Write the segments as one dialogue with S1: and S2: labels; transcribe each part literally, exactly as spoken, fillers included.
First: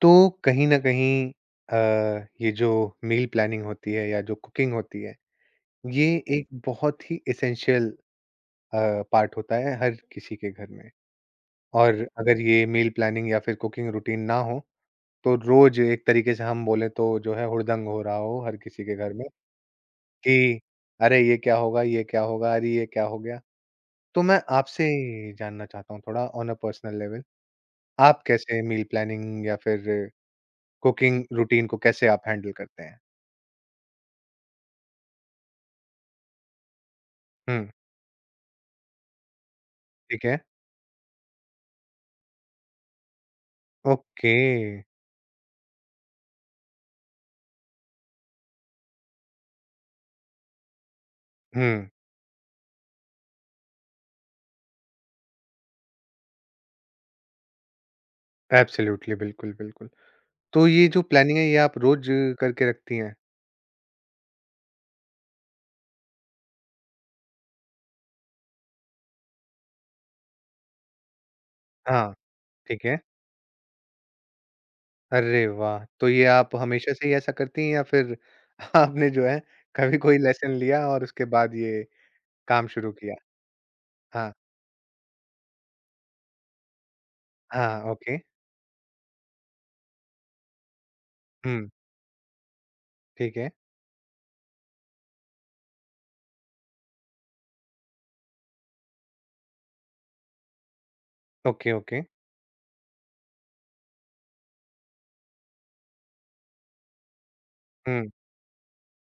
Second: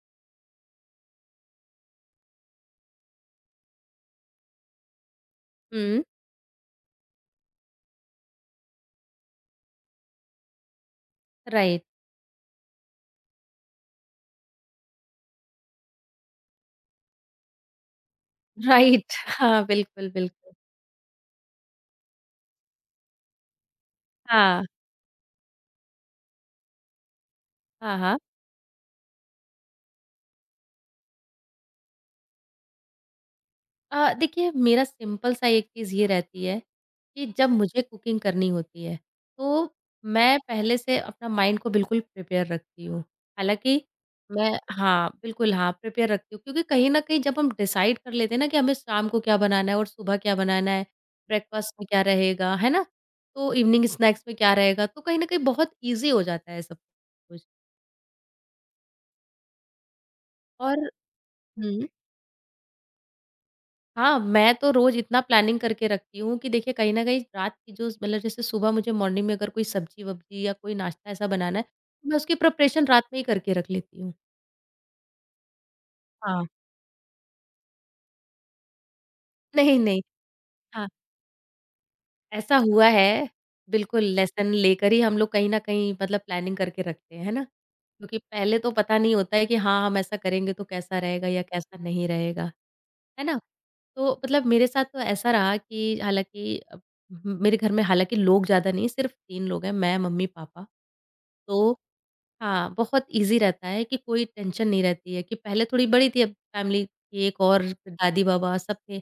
S1: तो कहीं न कहीं अ, ये जो मील प्लानिंग होती है या जो कुकिंग होती है,
S2: हुँ।
S1: ये एक बहुत ही एसेंशियल अ, पार्ट होता है हर किसी के घर में।
S2: राइट,
S1: और अगर ये मील प्लानिंग या फिर कुकिंग रूटीन ना हो, तो रोज़ एक तरीके से हम बोले तो जो है हुड़दंग हो रहा हो हर किसी के घर
S2: राइट
S1: में
S2: हाँ, बिल्कुल, बिल्कुल।
S1: कि, "अरे! ये क्या होगा? ये क्या होगा? अरे! ये क्या हो गया?" तो मैं
S2: हाँ,
S1: आपसे जानना चाहता हूँ थोड़ा ऑन अ पर्सनल लेवल,
S2: हाँ, हाँ।
S1: आप कैसे मील प्लानिंग या फिर कुकिंग रूटीन को कैसे आप हैंडल करते हैं?
S2: अ, देखिए मेरा सिंपल सा एक चीज़ ये रहती है कि जब
S1: हुँ।
S2: मुझे कुकिंग करनी होती है, तो
S1: ठीक है।
S2: मैं पहले से अपना माइंड को बिल्कुल प्रिपेयर रखती हूँ। हालाँकि
S1: ओके।
S2: मैं हाँ, बिल्कुल हाँ, प्रिपेयर रखती हूँ क्योंकि कहीं न कहीं जब हम डिसाइड कर लेते हैं ना कि हमें शाम को क्या बनाना है और सुबह क्या बनाना है,
S1: हुँ,
S2: ब्रेकफास्ट में क्या रहेगा, है ना? तो इवनिंग स्नैक्स में क्या रहेगा, तो कहीं न कहीं बहुत ईज़ी हो जाता है सब कुछ
S1: एब्सोल्यूटली, बिल्कुल, बिल्कुल। तो ये
S2: और
S1: जो प्लानिंग है ये आप
S2: हुँ।
S1: रोज़ करके रखती हैं?
S2: हाँ, मैं तो रोज़ इतना प्लानिंग करके रखती हूँ कि देखिए कहीं न कहीं रात की जो मतलब जैसे सुबह मुझे मॉर्निंग में अगर कोई सब्ज़ी-वब्ज़ी या कोई नाश्ता ऐसा बनाना है, तो
S1: हाँ,
S2: मैं उसकी
S1: ठीक
S2: प्रिपरेशन
S1: है।
S2: रात में ही करके रख लेती हूँ।
S1: अरे वाह! तो ये
S2: हाँ।
S1: आप हमेशा से ही ऐसा करती हैं या फिर आपने जो है
S2: नहीं,
S1: कभी
S2: नहीं।
S1: कोई लेसन लिया और उसके बाद ये
S2: ऐसा
S1: काम
S2: हुआ
S1: शुरू किया?
S2: है, बिल्कुल
S1: हाँ,
S2: लेसन लेकर ही हम लोग कहीं न कहीं मतलब प्लानिंग करके रखते हैं, है ना?
S1: हाँ, ओके।
S2: क्योंकि पहले तो पता नहीं होता है कि हाँ, हम ऐसा करेंगे तो कैसा रहेगा या
S1: हुँ,
S2: कैसा नहीं रहेगा, है
S1: ठीक
S2: ना?
S1: है।
S2: तो मतलब मेरे साथ तो ऐसा रहा कि हालाँकि अ, मेरे घर में हालाँकि लोग ज़्यादा नहीं, सिर्फ़ तीन लोग हैं, मैं, मम्मी, पापा।
S1: ओके,
S2: तो
S1: ओके।
S2: हाँ, बहुत ईज़ी रहता है कि कोई टेंशन नहीं रहती है कि पहले थोड़ी बड़ी थी, अब फैमिली थी एक और
S1: हुँ,
S2: दादी-बाबा सब थे।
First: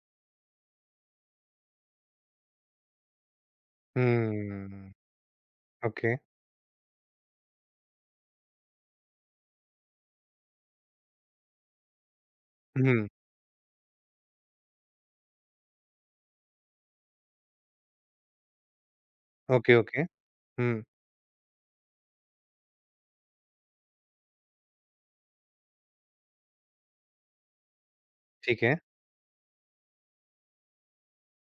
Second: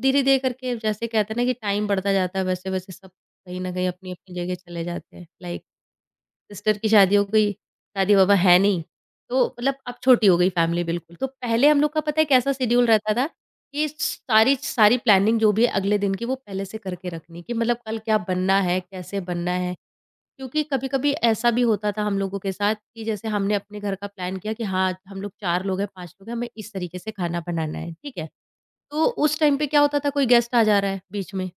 S2: धीरे-धीरे करके जैसे कहते हैं ना कि टाइम बढ़ता जाता है, वैसे-वैसे सब कहीं न कहीं अपनी-अपनी जगह चले
S1: हुँ,
S2: जाते हैं। Like
S1: okay.
S2: सिस्टर की शादी हो गई, दादी-बाबा हैं नहीं, तो मतलब अब छोटी हो गई फैमिली बिल्कुल। तो पहले हम लोग का पता है कैसा शेड्यूल
S1: हुँ,
S2: रहता था कि सारी सारी प्लानिंग जो भी है अगले दिन की वो पहले से करके रखनी कि मतलब कल क्या बनना है, कैसे बनना
S1: ओके,
S2: है,
S1: ओके।
S2: क्योंकि
S1: हुँ,
S2: कभी-कभी ऐसा भी होता था हम लोगों के साथ कि जैसे हमने अपने घर का प्लान किया कि हाँ, हम लोग चार लोग हैं, पाँच लोग हैं, हमें इस तरीके से खाना बनाना है, ठीक है?
S1: ठीक है।
S2: तो उस टाइम पे क्या होता था कोई गेस्ट आ जा रहा है बीच में,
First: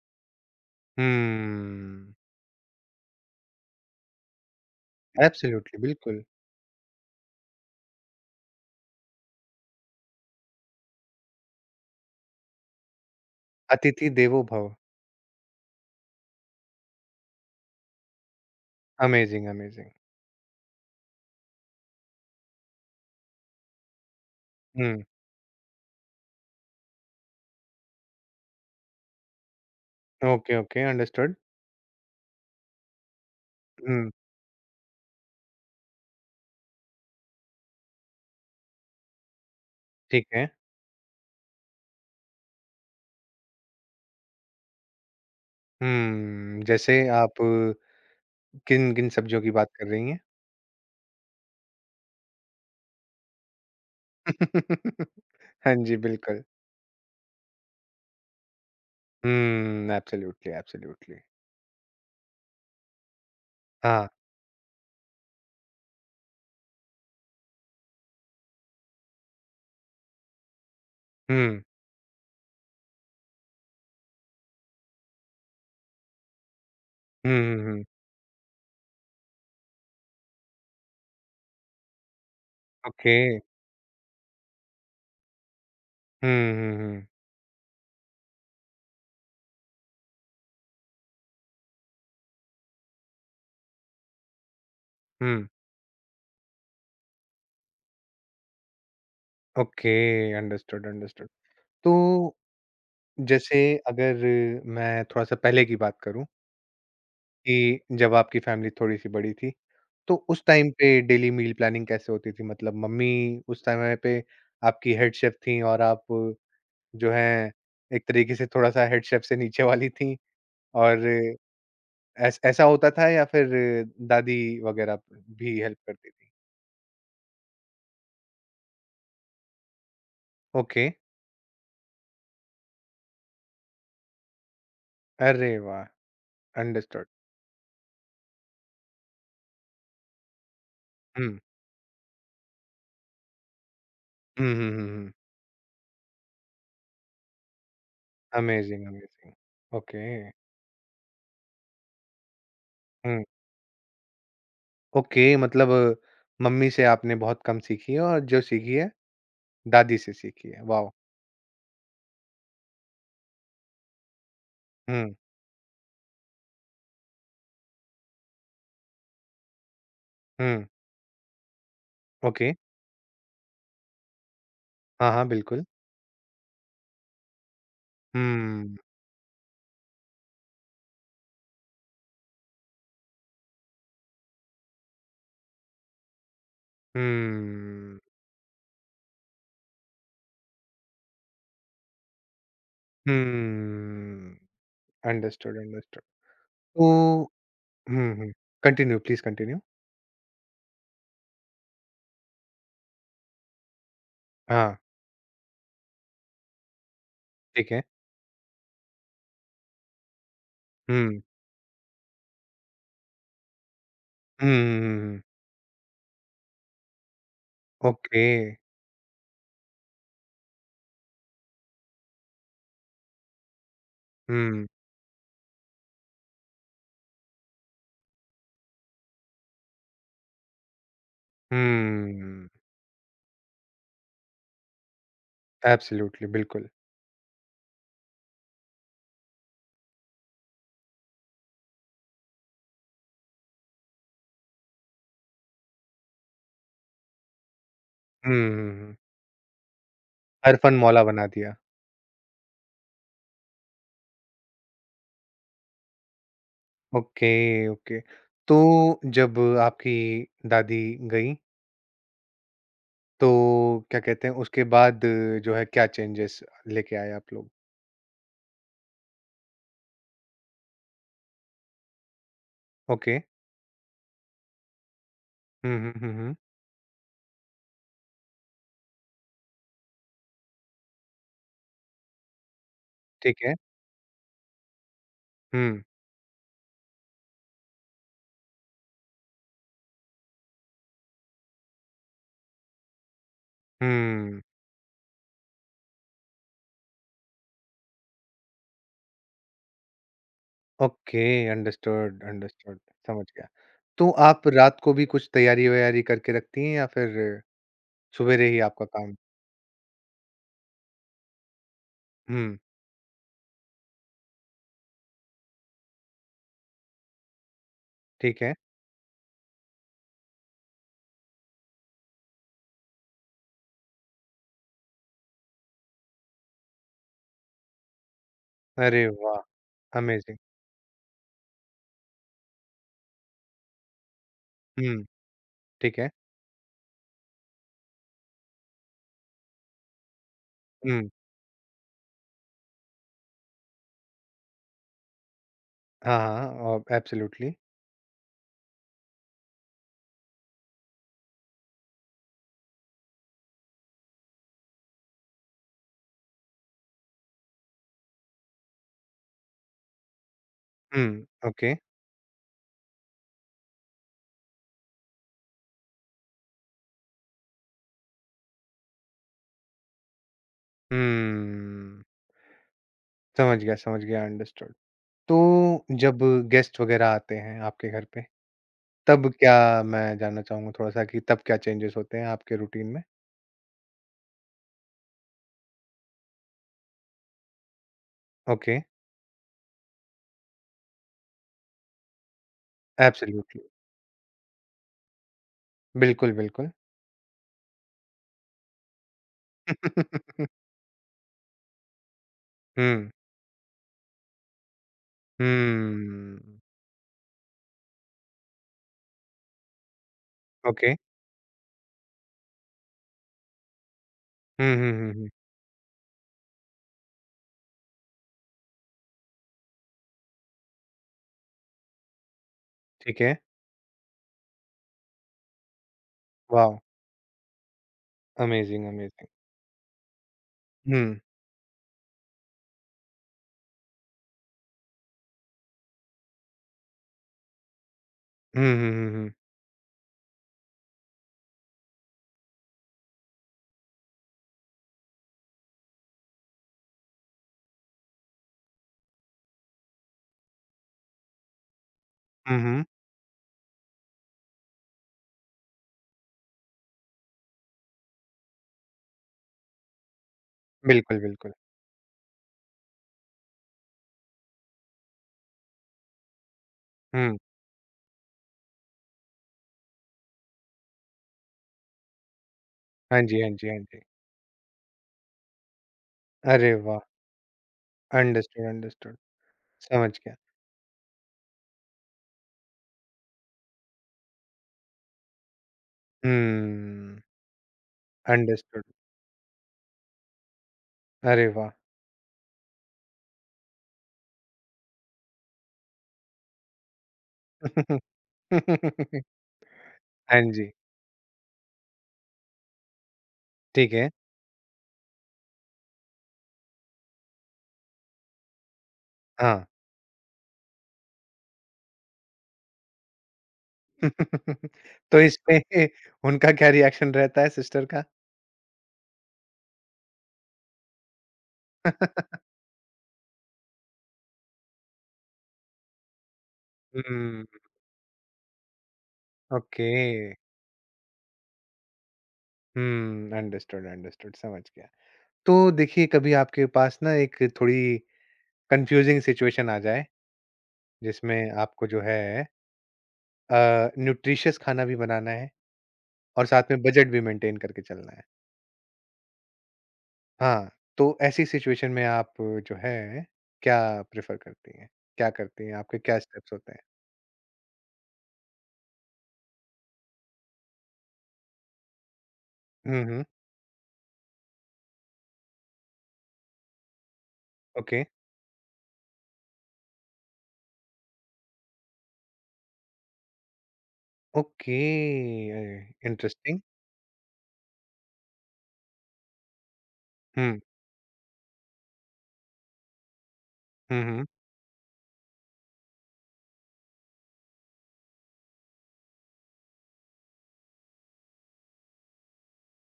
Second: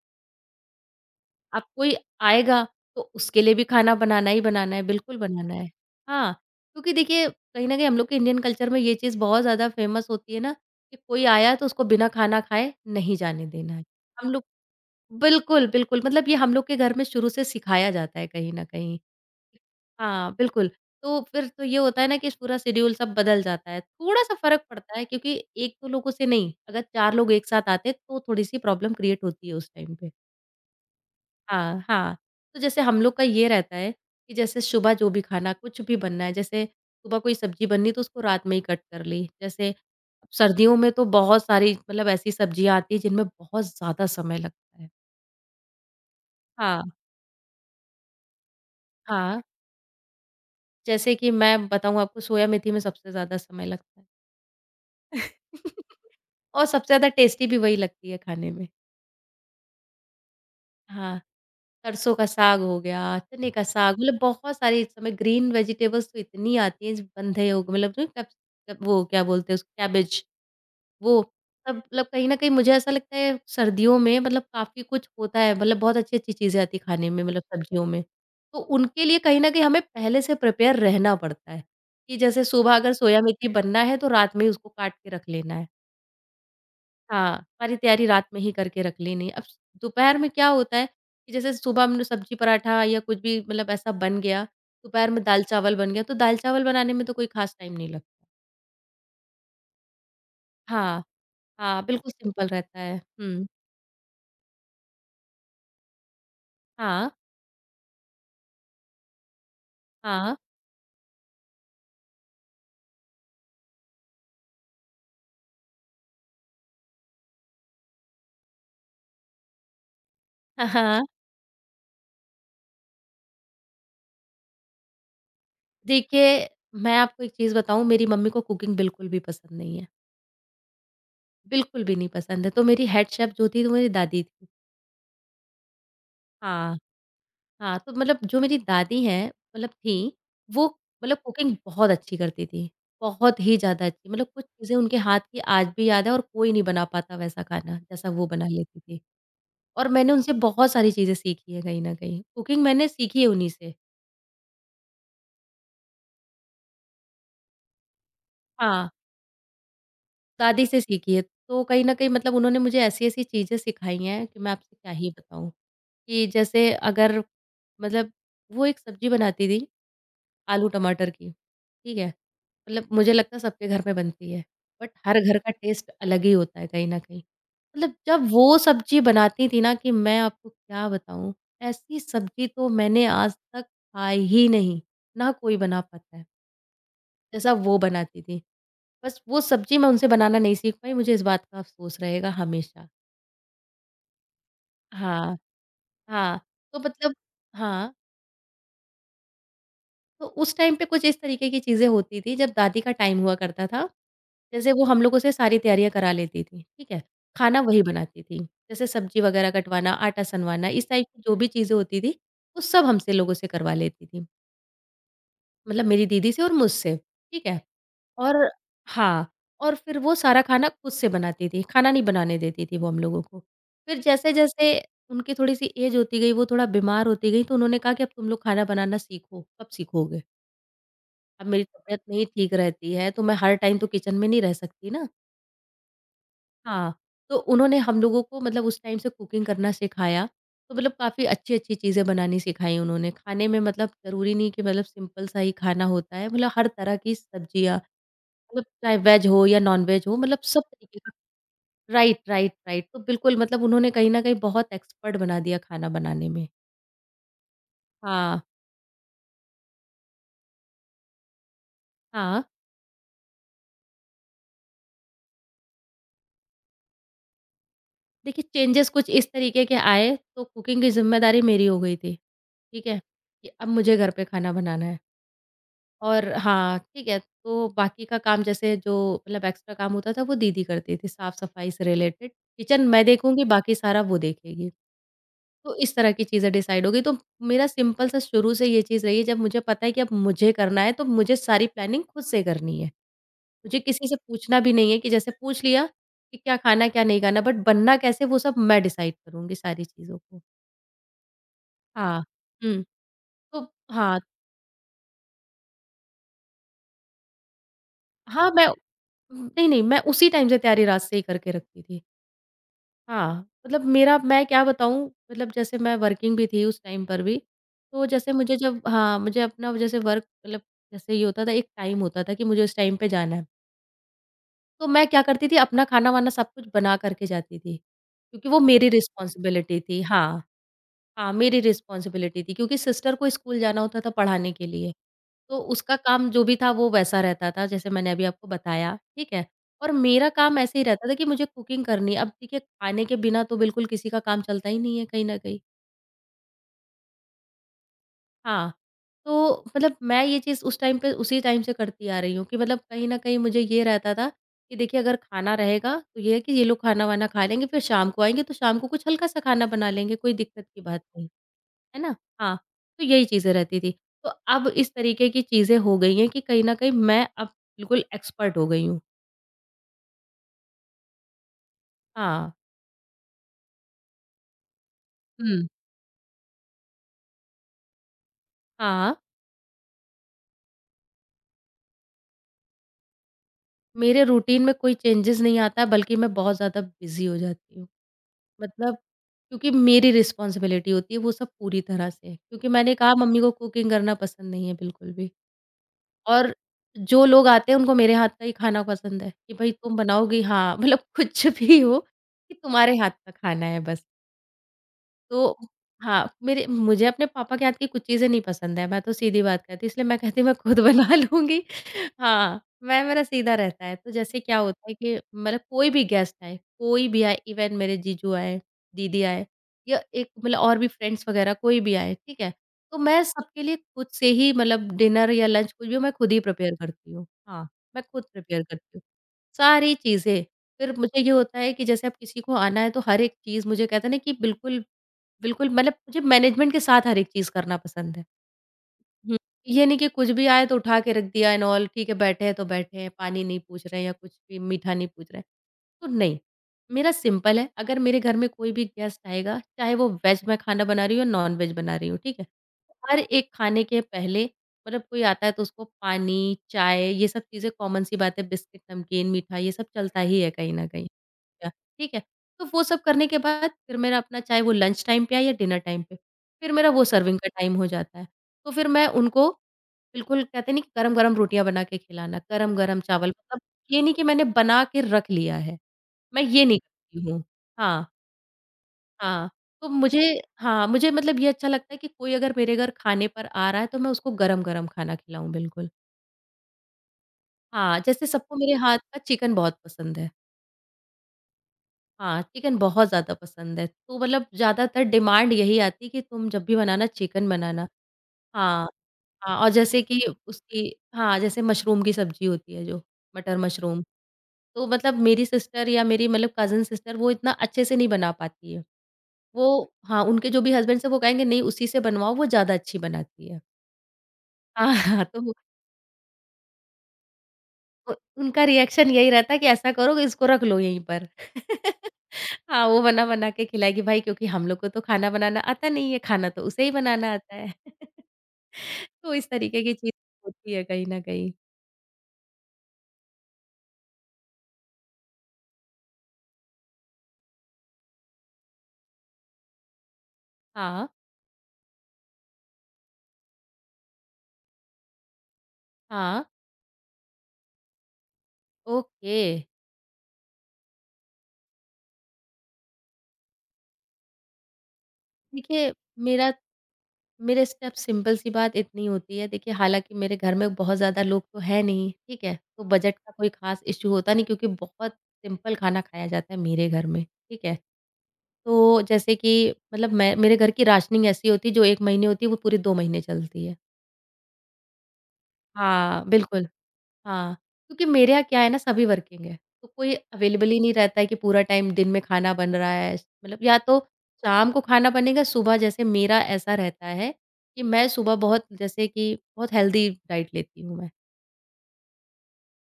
S2: अब कोई
S1: हुँ,
S2: आएगा तो उसके लिए भी खाना बनाना ही बनाना है, बिल्कुल बनाना है।
S1: एब्सोल्यूटली, बिल्कुल।
S2: हाँ, क्योंकि देखिए कहीं न कहीं हम लोग के इंडियन कल्चर में ये चीज़ बहुत ज़्यादा फेमस होती है ना कि कोई आया तो उसको बिना खाना खाए नहीं जाने देना है।
S1: अतिथि
S2: हम
S1: देवो
S2: लोग
S1: भव।
S2: बिल्कुल, बिल्कुल मतलब ये हम लोग के घर में शुरू से सिखाया जाता है कहीं न कहीं।
S1: Amazing, amazing.
S2: हाँ, बिल्कुल। तो फिर तो ये होता है ना कि पूरा शेड्यूल सब बदल जाता है। थोड़ा-सा फ़र्क पड़ता
S1: हुँ।
S2: है क्योंकि एक दो लोगों से नहीं, अगर चार लोग एक साथ आते हैं तो थोड़ी-सी प्रॉब्लम क्रिएट होती है उस टाइम पे।
S1: Okay, okay, understood.
S2: हाँ, हाँ। तो जैसे हम लोग का ये रहता है
S1: हुँ,
S2: कि जैसे सुबह जो भी खाना कुछ भी बनना है, जैसे सुबह कोई सब्ज़ी बननी तो उसको रात में ही कट कर ली। जैसे
S1: ठीक है।
S2: सर्दियों में तो बहुत सारी मतलब ऐसी सब्ज़ियाँ आती हैं जिनमें बहुत ज़्यादा समय लगता है।
S1: हुँ,
S2: हाँ,
S1: जैसे आप किन-किन सब्जियों
S2: हाँ।
S1: की बात कर रही हैं?
S2: जैसे कि मैं बताऊँ आपको सोया मेथी में सबसे ज़्यादा समय लगता है।
S1: हाँ जी, बिल्कुल।
S2: और सबसे ज़्यादा टेस्टी भी वही लगती है खाने में।
S1: हुँ, एब्सोल्यूटली,
S2: हाँ,
S1: एब्सोल्यूटली।
S2: सरसों का साग हो गया, चने का साग
S1: हाँ,
S2: मतलब बहुत सारी इस समय ग्रीन वेजिटेबल्स तो इतनी आती हैं, ज बंधे हो गए, मतलब जो कैप्स वो क्या बोलते हैं उसको कैबेज, वो
S1: हुँ।
S2: सब मतलब कहीं न कहीं मुझे ऐसा लगता है सर्दियों में मतलब काफ़ी कुछ होता है, मतलब बहुत अच्छी-अच्छी चीज़ें आती हैं खाने में
S1: हुँ,
S2: मतलब
S1: हुँ, हुँ।
S2: सब्जियों में। तो उनके लिए कहीं न कहीं हमें पहले से प्रिपेयर रहना पड़ता है, कि जैसे सुबह अगर
S1: ओके।
S2: सोया मेथी बनना है तो रात में ही उसको काट के रख लेना है।
S1: हुँ, हुँ, हुँ।
S2: हाँ, सारी तैयारी रात में ही करके रख लेनी है। अब स दोपहर में क्या होता है कि जैसे सुबह हमने सब्जी पराठा या कुछ भी मतलब ऐसा बन गया, दोपहर में
S1: हुँ,
S2: दाल-चावल बन गया, तो दाल-चावल बनाने में तो कोई ख़ास टाइम नहीं लगता।
S1: ओके, अंडरस्टूड,
S2: हाँ,
S1: अंडरस्टूड।
S2: हाँ,
S1: तो
S2: बिल्कुल सिंपल रहता है। हुँ,
S1: जैसे अगर मैं थोड़ा-सा पहले की बात करूँ
S2: हाँ,
S1: कि जब आपकी फैमिली थोड़ी-सी बड़ी थी तो
S2: हाँ,
S1: उस टाइम पे डेली मील प्लानिंग कैसे होती थी? मतलब मम्मी उस समय पे आपकी हेड शेफ़ थीं और आप जो हैं, एक तरीके से थोड़ा-सा हेड शेफ़ से नीचे वाली थीं
S2: हाँ।
S1: और ऐस ऐसा होता था या फिर दादी वग़ैरह भी हेल्प करती थीं?
S2: देखिए, मैं आपको एक चीज़ बताऊँ, मेरी मम्मी को कुकिंग बिल्कुल भी पसंद नहीं है,
S1: ओके।
S2: बिल्कुल भी नहीं पसंद है, तो मेरी हेड शेफ़ जो थी, वो मेरी दादी थी।
S1: अरे वाह!
S2: हाँ।
S1: अंडरस्टूड।
S2: हाँ, तो मतलब जो मेरी दादी हैं मतलब थीं, वो मतलब
S1: हुँ।
S2: कुकिंग बहुत अच्छी करती थीं, बहुत ही ज़्यादा अच्छी। मतलब कुछ
S1: हुँ, हुँ,
S2: चीज़ें
S1: हुँ,
S2: उनके
S1: हुँ।
S2: हाथ की आज भी याद है और कोई नहीं बना पाता वैसा खाना, जैसा वो बना लेती
S1: अमेज़िंग,
S2: थीं।
S1: अमेज़िंग।
S2: और
S1: ओके।
S2: मैंने उनसे बहुत सारी चीज़ें सीखी हैं कहीं न कहीं, कुकिंग मैंने सीखी
S1: हुँ।
S2: है उन्हीं से।
S1: ओके, मतलब मम्मी से आपने बहुत कम सीखी है और जो सीखी है,
S2: हाँ,
S1: दादी से सीखी है।
S2: दादी से
S1: वॉव!
S2: सीखी है। तो कहीं न कहीं मतलब उन्होंने मुझे ऐसी-ऐसी चीज़ें सिखाई हैं कि मैं आपसे क्या ही
S1: हुँ,
S2: बताऊँ। कि जैसे अगर मतलब वो एक सब्ज़ी बनाती थीं
S1: हुँ।
S2: आलू टमाटर की, ठीक है?
S1: ओके।
S2: मतलब मुझे लगता है सबके घर में बनती है, बट
S1: हाँ,
S2: हर
S1: हाँ,
S2: घर का
S1: बिल्कुल।
S2: टेस्ट अलग ही होता है कहीं न कहीं। मतलब जब वो
S1: हुँ,
S2: सब्ज़ी बनाती थी ना कि मैं आपको क्या बताऊँ, ऐसी सब्ज़ी तो मैंने आज तक खाई ही नहीं, ना कोई बना पाता है, जैसा वो
S1: हुँ,
S2: बनाती थी। बस वो सब्ज़ी मैं उनसे बनाना नहीं सीख पाई, मुझे इस बात का अफ़सोस रहेगा हमेशा।
S1: हुँ।
S2: हाँ,
S1: अंडरस्टूड, अंडरस्टूड।
S2: हाँ, तो
S1: तो
S2: मतलब हाँ।
S1: Hmm, hmm. Continue please continue.
S2: तो उस टाइम पे कुछ इस तरीके की चीज़ें होती थी जब दादी का टाइम हुआ करता था। जैसे
S1: हाँ,
S2: वो हम लोगों से सारी तैयारियाँ करा लेती थी, ठीक है? खाना
S1: ठीक है।
S2: वही बनाती थी। जैसे सब्ज़ी वगैरह कटवाना, आटा सनवाना इस टाइप
S1: हुँ, हुँ,
S2: की जो भी चीज़ें होती थी, वो सब हमसे लोगों से करवा लेती थी।
S1: हुँ, हुँ।
S2: मतलब मेरी दीदी से और मुझसे, ठीक है?
S1: ओके।
S2: और हाँ, और फिर वो सारा खाना खुद से बनाती थी, खाना नहीं बनाने देती थी वो हम लोगों को। फिर
S1: हुँ,
S2: जैसे-जैसे उनकी थोड़ी-सी ऐज होती गई, वो थोड़ा बीमार होती गई तो उन्होंने कहा कि अब तुम लोग खाना बनाना सीखो, कब सीखोगे? अब मेरी तबीयत नहीं
S1: हुँ।
S2: ठीक रहती है, तो मैं हर टाइम तो किचन में नहीं रह सकती ना।
S1: एब्सोल्युटली, बिल्कुल।
S2: हाँ, तो उन्होंने हम लोगों को मतलब उस टाइम से कुकिंग करना सिखाया, तो मतलब काफ़ी अच्छी-अच्छी चीज़ें बनानी सिखाई उन्होंने। खाने में मतलब ज़रूरी नहीं कि मतलब सिंपल सा ही खाना होता है, मतलब हर तरह की सब्जियाँ,
S1: हुँ,
S2: मतलब
S1: हुँ, हुँ।
S2: चाहे वेज हो या नॉन-वेज हो, मतलब सब
S1: अरफन
S2: तरीके
S1: मौला
S2: का
S1: बना दिया।
S2: Right, right, right. तो बिल्कुल मतलब उन्होंने कहीं न कहीं बहुत एक्सपर्ट बना दिया खाना बनाने में।
S1: Okay, okay.
S2: हाँ,
S1: तो जब आपकी दादी गईं,
S2: हाँ।
S1: तो क्या कहते हैं उसके बाद जो है क्या चेंजेज़ लेके आए आप लोग?
S2: देखिए चेंजेस कुछ इस तरीके के आए तो कुकिंग की ज़िम्मेदारी मेरी हो गई थी, ठीक है?
S1: ओके।
S2: कि अब मुझे घर पे खाना बनाना है
S1: हुँ, हुँ, हुँ,
S2: और
S1: हुँ।
S2: हाँ, ठीक है, तो बाकी का काम जैसे जो मतलब एक्स्ट्रा काम होता था वो दीदी करती थी, साफ-सफाई से रिलेटेड। किचन मैं
S1: ठीक
S2: देखूँगी,
S1: है।
S2: बाकी सारा वो देखेगी। तो
S1: हुँ।
S2: इस तरह की चीज़ें डिसाइड हो गई, तो मेरा सिंपल सा शुरू से ये चीज़ रही है, जब मुझे पता है कि अब मुझे करना है, तो मुझे सारी प्लानिंग खुद से करनी है। मुझे किसी से
S1: हुँ।
S2: पूछना भी नहीं है कि जैसे पूछ लिया कि क्या खाना, क्या नहीं खाना, बट बनना कैसे वो सब मैं डिसाइड करूँगी सारी चीज़ों को।
S1: ओके,
S2: हाँ।
S1: अंडरस्टूड, अंडरस्टूड,
S2: हुँ,
S1: समझ गया।
S2: तो
S1: तो
S2: हाँ,
S1: आप रात को भी कुछ तैयारी-वैयारी करके रखती हैं या फिर सुबेरे
S2: हाँ,
S1: ही
S2: मैं
S1: आपका काम
S2: नहीं, नहीं, मैं उसी टाइम से तैयारी रात से ही करके रखती थी।
S1: हुँ,
S2: हाँ, मतलब मेरा मैं क्या बताऊँ मतलब जैसे मैं वर्किंग भी थी उस टाइम पर भी, तो जैसे
S1: ठीक है।
S2: मुझे जब हाँ, मुझे अपना जैसे वर्क मतलब जैसे ये होता था एक टाइम होता था कि मुझे उस टाइम पे जाना है। तो मैं क्या करती थी अपना खाना-वाना सब कुछ बना कर के जाती थी, क्योंकि वो मेरी
S1: अरे वाह!
S2: रिस्पॉन्सिबिलिटी थी। हाँ।
S1: अमेज़िंग।
S2: हाँ, मेरी रिस्पॉन्सिबिलिटी थी क्योंकि सिस्टर को स्कूल जाना होता था पढ़ाने के लिए।
S1: हुँ,
S2: तो उसका
S1: ठीक है।
S2: काम जो भी था वो वैसा रहता था जैसे मैंने अभी आपको बताया, ठीक है? और मेरा काम ऐसे ही रहता
S1: हुँ,
S2: था कि मुझे कुकिंग करनी है। अब देखिए खाने के बिना तो बिल्कुल किसी का काम चलता ही नहीं है कहीं न कहीं।
S1: हाँ, हाँ, और एब्सोल्युटली।
S2: हाँ, तो मतलब मैं ये चीज़ उस टाइम पे उसी टाइम से करती आ रही हूँ कि मतलब कहीं न कहीं मुझे ये रहता था कि देखिए अगर खाना रहेगा तो ये है कि ये लोग खाना-वाना खा लेंगे, फिर शाम को आएँगे तो शाम को कुछ हल्का-सा खाना बना लेंगे, कोई दिक्कत की बात
S1: हुँ,
S2: नहीं।
S1: ओके।
S2: है ना? हाँ, तो यही चीज़ें रहती थी। तो अब इस तरीके की चीज़ें हो गई हैं कि कहीं न कहीं मैं अब बिल्कुल एक्सपर्ट हो गई हूँ।
S1: हुँ,
S2: हाँ।
S1: समझ गया, समझ गया, अंडरस्टूड। तो
S2: हुँ।
S1: जब गेस्ट वग़ैरह आते हैं आपके घर पे,
S2: हाँ,
S1: तब क्या मैं जानना चाहूँगा थोड़ा-सा कि तब क्या चेंजेज़ होते हैं आपके रूटीन में?
S2: मेरे रूटीन में कोई चेंजेज़ नहीं आता है बल्कि मैं बहुत ज़्यादा बिज़ी हो जाती हूँ।
S1: ओके,
S2: मतलब क्योंकि मेरी रिस्पॉन्सिबिलिटी होती है वो सब पूरी तरह से। क्योंकि मैंने कहा मम्मी को
S1: एब्सोल्युटली।
S2: कुकिंग करना पसंद नहीं है बिल्कुल भी।
S1: बिल्कुल,
S2: और
S1: बिल्कुल।
S2: जो लोग आते हैं उनको मेरे हाथ का ही खाना पसंद है कि भई तुम बनाओगी हाँ, मतलब कुछ भी हो कि तुम्हारे
S1: हुँ।
S2: हाथ का खाना है बस। तो हाँ,
S1: हुँ।
S2: मेरे मुझे अपने पापा के हाथ की कुछ चीज़ें नहीं पसंद है, मैं तो सीधी बात करती हूँ इसलिए मैं कहती हूँ मैं खुद
S1: ओके।
S2: बना लूँगी। हाँ, मैं मेरा सीधा रहता है, तो जैसे क्या
S1: हुँ,
S2: होता
S1: हुँ,
S2: है
S1: हुँ,
S2: कि
S1: हुँ।
S2: मतलब कोई भी गेस्ट आए, कोई भी आए इवन मेरे जीजू आए, दीदी आए या एक मतलब और भी फ्रेंड्स वग़ैरह कोई भी आए, ठीक है? तो
S1: ठीक
S2: मैं
S1: है।
S2: सबके लिए खुद से ही मतलब डिनर या लंच कुछ भी हो मैं खुद ही प्रिपेयर
S1: वाव!
S2: करती हूँ। हाँ, मैं खुद प्रिपेयर
S1: अमेज़िंग,
S2: करती हूँ।
S1: अमेज़िंग।
S2: सारी चीज़ें। फिर
S1: हुँ।
S2: मुझे ये होता है कि जैसे अब किसी को आना है तो हर एक चीज़ मुझे कहते हैं ना कि बिल्कुल, बिल्कुल मतलब मुझे मैनेजमेंट के साथ हर एक चीज़ करना पसंद है।
S1: हुँ, हुँ, हुँ, हुँ।
S2: हुँ। ये नहीं कि कुछ भी आए तो उठा के रख दिया एंड ऑल ठीक है, बैठे हैं तो बैठे हैं, पानी नहीं पूछ रहे हैं या कुछ भी मीठा नहीं पूछ रहे हैं। तो नहीं, मेरा सिंपल है, अगर मेरे घर में कोई भी गेस्ट आएगा, चाहे वो वेज में खाना बना रही हूँ या नॉन-वेज बना रही हूँ, ठीक है?
S1: हुँ, हुँ।
S2: हर एक खाने के पहले मतलब कोई आता है तो उसको पानी, चाय ये सब चीज़ें कॉमन सी बात है, बिस्किट, नमकीन, मीठा ये सब चलता ही है कहीं न कहीं।
S1: बिल्कुल, बिल्कुल।
S2: या ठीक है? तो वो सब करने के बाद फिर मेरा अपना चाहे वो लंच टाइम पे आए या डिनर टाइम पे, फिर मेरा वो
S1: हुँ।
S2: सर्विंग का टाइम हो जाता है। तो फिर मैं उनको बिल्कुल कहते नहीं कि गरम-गरम रोटियाँ बना के खिलाना, गरम-गरम
S1: हाँ
S2: चावल
S1: जी, हाँ
S2: मतलब
S1: जी, हाँ जी।
S2: ये नहीं कि मैंने बना के रख लिया है, मैं ये
S1: अरे
S2: नहीं
S1: वाह!
S2: करती हूँ। हाँ,
S1: अंडरस्टूड, अंडरस्टूड।
S2: हाँ, तो
S1: समझ
S2: मुझे
S1: गया।
S2: हाँ, मुझे मतलब ये अच्छा लगता है कि कोई अगर मेरे घर खाने पर आ रहा है तो मैं उसको गरम-गरम खाना खिलाऊँ बिल्कुल।
S1: हुँ।
S2: हाँ, जैसे सबको मेरे
S1: अंडरस्टूड।
S2: हाथ का चिकन बहुत पसंद है।
S1: अरे वाह!
S2: हाँ, चिकन बहुत ज़्यादा पसंद है, तो मतलब ज़्यादातर डिमांड यही आती है कि तुम जब भी बनाना चिकन बनाना। हाँ। हाँ, और जैसे कि
S1: हाँ जी।
S2: उसकी हाँ, जैसे मशरूम की सब्ज़ी होती है जो, मटर
S1: ठीक
S2: मशरूम।
S1: है।
S2: तो मतलब मेरी सिस्टर या मेरी मतलब कज़िन सिस्टर वो इतना अच्छे से नहीं बना पाती है।
S1: हाँ।
S2: वो हाँ, उनके जो भी हस्बैंड्स हैं वो कहेंगे नहीं उसी से बनवाओ वो ज़्यादा अच्छी बनाती है। हाँ,
S1: तो
S2: हाँ, तो उ
S1: इसमें उनका क्या रिएक्शन रहता है सिस्टर का?
S2: उनका रिएक्शन यही रहता है कि ऐसा करो कि इसको रख लो यहीं पर। हाँ, वो बना-बना के खिलाएगी भाई क्योंकि हम लोग को तो खाना बनाना आता नहीं है, खाना तो उसे ही बनाना
S1: हुँ।
S2: आता है। तो इस तरीके
S1: ओके।
S2: की चीज़ होती है कहीं न कहीं।
S1: हुँ। Understood, understood. समझ गया। तो देखिए कभी आपके पास ना एक थोड़ी कंफ्यूजिंग सिचुएशन आ जाए
S2: हाँ,
S1: जिसमें आपको जो है न्यूट्रिशियस खाना भी बनाना है
S2: हाँ।
S1: और साथ में बजट भी मेंटेन करके चलना है
S2: ओके।
S1: हाँ, तो ऐसी सिचुएशन में आप जो है क्या प्रेफर करती हैं, क्या करती हैं,
S2: देखिए,
S1: आपके क्या स्टेप्स
S2: मेरा
S1: होते हैं?
S2: मेरे स्टेप सिंपल सी बात इतनी होती है देखिए हालाँकि मेरे घर में बहुत ज़्यादा लोग तो हैं नहीं, ठीक है? तो
S1: हम्म,
S2: बजट
S1: हम्म।
S2: का कोई ख़ास इश्यू होता नहीं क्योंकि बहुत सिंपल खाना खाया जाता है मेरे घर में, ठीक है?
S1: ओके।
S2: तो जैसे कि मतलब मैं मेरे घर की राशनिंग ऐसी होती है जो एक महीने होती है वो पूरे दो महीने चलती है।
S1: ओके,
S2: हाँ,
S1: इंटरेस्टिंग।
S2: बिल्कुल। हाँ, क्योंकि मेरे यहाँ क्या है ना सभी वर्किंग है, तो कोई
S1: हम्म।
S2: अवेलेबल ही नहीं रहता है कि पूरा टाइम दिन में खाना बन रहा है, मतलब या तो
S1: हम्म।
S2: शाम को खाना बनेगा, सुबह जैसे मेरा ऐसा रहता है कि मैं सुबह बहुत जैसे कि बहुत हेल्दी डाइट लेती हूँ मैं।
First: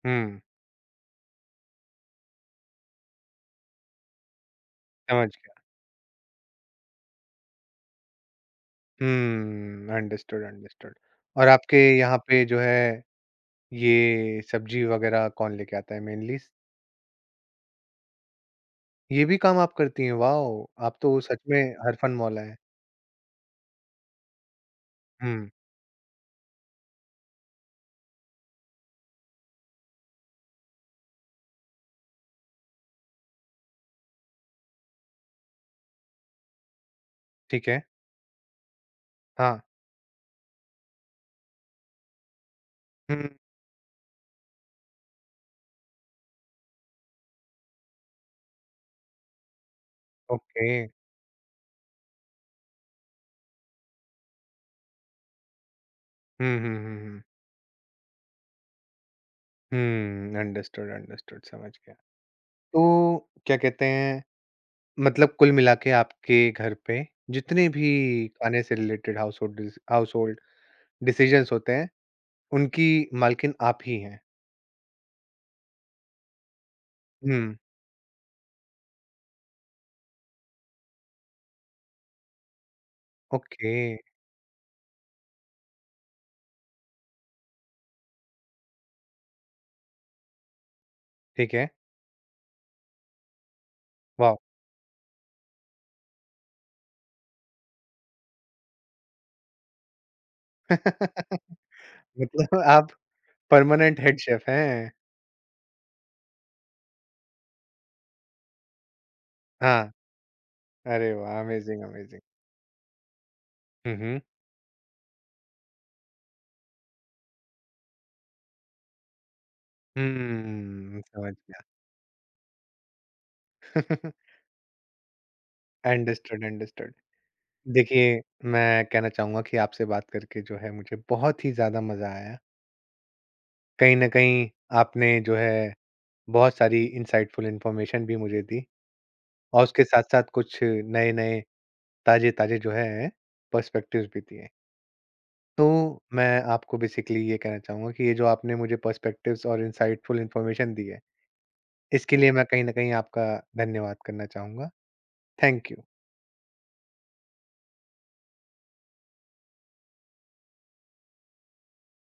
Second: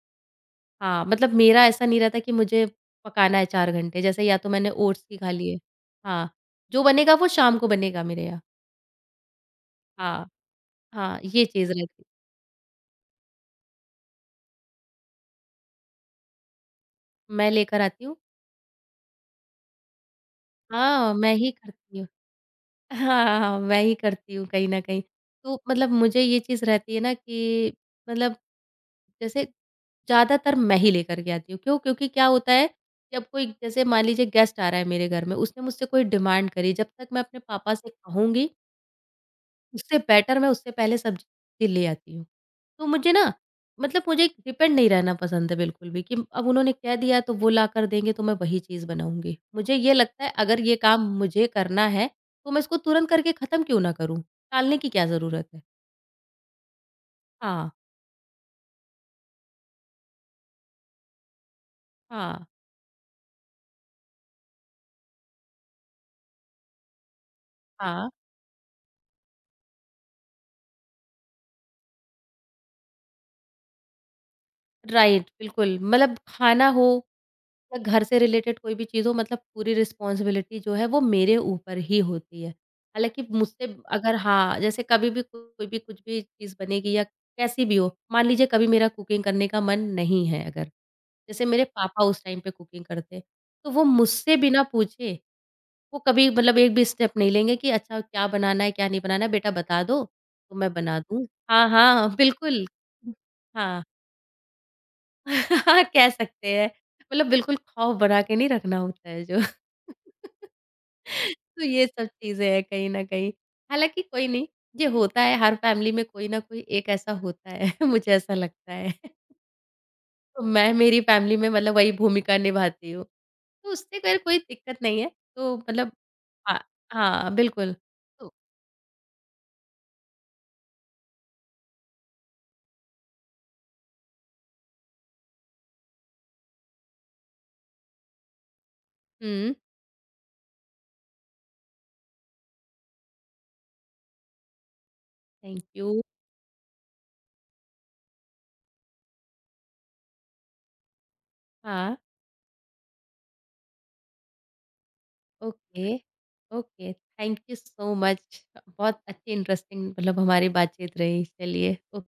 S1: हम्म,
S2: हाँ, मतलब मेरा ऐसा नहीं रहता कि मुझे पकाना है चार घंटे, जैसे या तो मैंने ओट्स ही
S1: समझ
S2: खा
S1: गया।
S2: लिए। हाँ, जो बनेगा वो शाम को बनेगा मेरे यहाँ।
S1: हम्म,
S2: हाँ,
S1: अंडरस्टूड, अंडरस्टूड।
S2: हाँ, ये
S1: और
S2: चीज़
S1: आपके
S2: रहती है,
S1: यहाँ पे जो है ये सब्जी वगैरह कौन लेके आता है मेनली?
S2: मैं लेकर आती हूँ।
S1: ये भी काम आप करती हैं, वॉव! आप
S2: हाँ,
S1: तो
S2: मैं
S1: सच
S2: ही
S1: में
S2: करती हूँ।
S1: हरफन मौला हैं।
S2: हाँ, मैं ही करती हूँ कहीं न कहीं।
S1: हुँ,
S2: तो मतलब मुझे ये चीज़ रहती है ना कि मतलब जैसे ज़्यादातर मैं ही लेकर के आती हूँ। क्यों? क्योंकि क्या होता है, जब कोई जैसे मान लीजिए गेस्ट आ रहा है मेरे घर में, उसने मुझसे कोई डिमांड करी, जब तक मैं अपने
S1: ठीक
S2: पापा
S1: है।
S2: से कहूँगी
S1: हाँ,
S2: उससे बेटर मैं उससे पहले सब्ज़ी ले आती हूँ। तो मुझे
S1: हुँ,
S2: ना मतलब मुझे डिपेंड नहीं रहना पसंद है बिल्कुल भी कि अब उन्होंने कह दिया तो वो लाकर देंगे तो मैं वही चीज़ बनाऊँगी। मुझे ये लगता है अगर
S1: ओके।
S2: ये काम मुझे करना है तो मैं इसको तुरंत करके ख़त्म क्यों ना करूँ? टालने की क्या ज़रूरत है?
S1: हुँ, हुँ, हुँ, हुँ।
S2: हाँ,
S1: हुँ, अंडरस्टूड, अंडरस्टूड, समझ गया।
S2: हाँ,
S1: तो क्या कहते हैं मतलब कुल मिला के आपके घर पे जितने भी
S2: हाँ,
S1: खाने से related household dis household decisions होते हैं, उनकी मालकिन आप ही हैं?
S2: राइट बिल्कुल मतलब खाना हो
S1: हुँ,
S2: या घर से रिलेटेड कोई भी चीज़ हो मतलब पूरी रिस्पॉन्सिबिलिटी जो है वो मेरे ऊपर ही होती है। हालाँकि मुझसे
S1: ओके,
S2: अगर हाँ, जैसे कभी भी को- कोई भी कुछ भी चीज़ बनेगी या कैसी भी हो, मान लीजिए कभी मेरा कुकिंग करने का मन नहीं है अगर, जैसे
S1: ठीक
S2: मेरे
S1: है।
S2: पापा उस टाइम पे कुकिंग करते, तो वो
S1: वॉव!
S2: मुझसे बिना पूछे वो कभी मतलब एक भी स्टेप नहीं लेंगे कि अच्छा क्या बनाना है, क्या नहीं बनाना है, बेटा बता दो, तो मैं बना दूँ। हाँ, हाँ,
S1: मतलब
S2: बिल्कुल।
S1: आप
S2: हाँ।
S1: परमानेंट हेड शेफ हैं।
S2: कह सकते हैं। मतलब बिल्कुल खौफ बना के नहीं रखना होता है जो
S1: हाँ, अरे वाह!
S2: तो
S1: अमेज़िंग,
S2: ये सब
S1: अमेज़िंग।
S2: चीज़ें हैं कहीं न कहीं।
S1: हुँ,
S2: हालाँकि
S1: हुँ।
S2: कोई नहीं, ये होता है हर फ़ैमिली में कोई न कोई एक ऐसा होता है मुझे ऐसा लगता है। तो मैं मेरी
S1: हम्म, समझ
S2: फ़ैमिली में
S1: गया।
S2: मतलब वही भूमिका निभाती हूँ। तो उससे खैर कोई दिक्कत नहीं है। तो मतलब
S1: अंडरस्टूड,
S2: हाँ,
S1: अंडरस्टूड।
S2: हाँ, बिल्कुल।
S1: देखिए,
S2: तो
S1: मैं कहना चाहूँगा कि आपसे बात करके जो है मुझे बहुत ही ज़्यादा मज़ा आया। कहीं न कहीं आपने जो है बहुत सारी इनसाइटफुल इन्फॉर्मेशन भी मुझे दी
S2: हुँ,
S1: और उसके साथ-साथ कुछ नए-नए ताज़े-ताज़े जो हैं पर्सपेक्टिव्स भी दिए।
S2: थैंक
S1: तो
S2: यू।
S1: मैं आपको बेसिकली ये कहना चाहूँगा कि ये जो आपने मुझे पर्सपेक्टिव्स और इनसाइटफुल इन्फॉर्मेशन दी है,
S2: हाँ,
S1: इसके लिए मैं कहीं न कहीं आपका धन्यवाद करना चाहूँगा। Thank you.
S2: Okay, okay, thank you so much. बहुत अच्छी इंटरेस्टिंग मतलब हमारी बातचीत रही। चलिए, ओ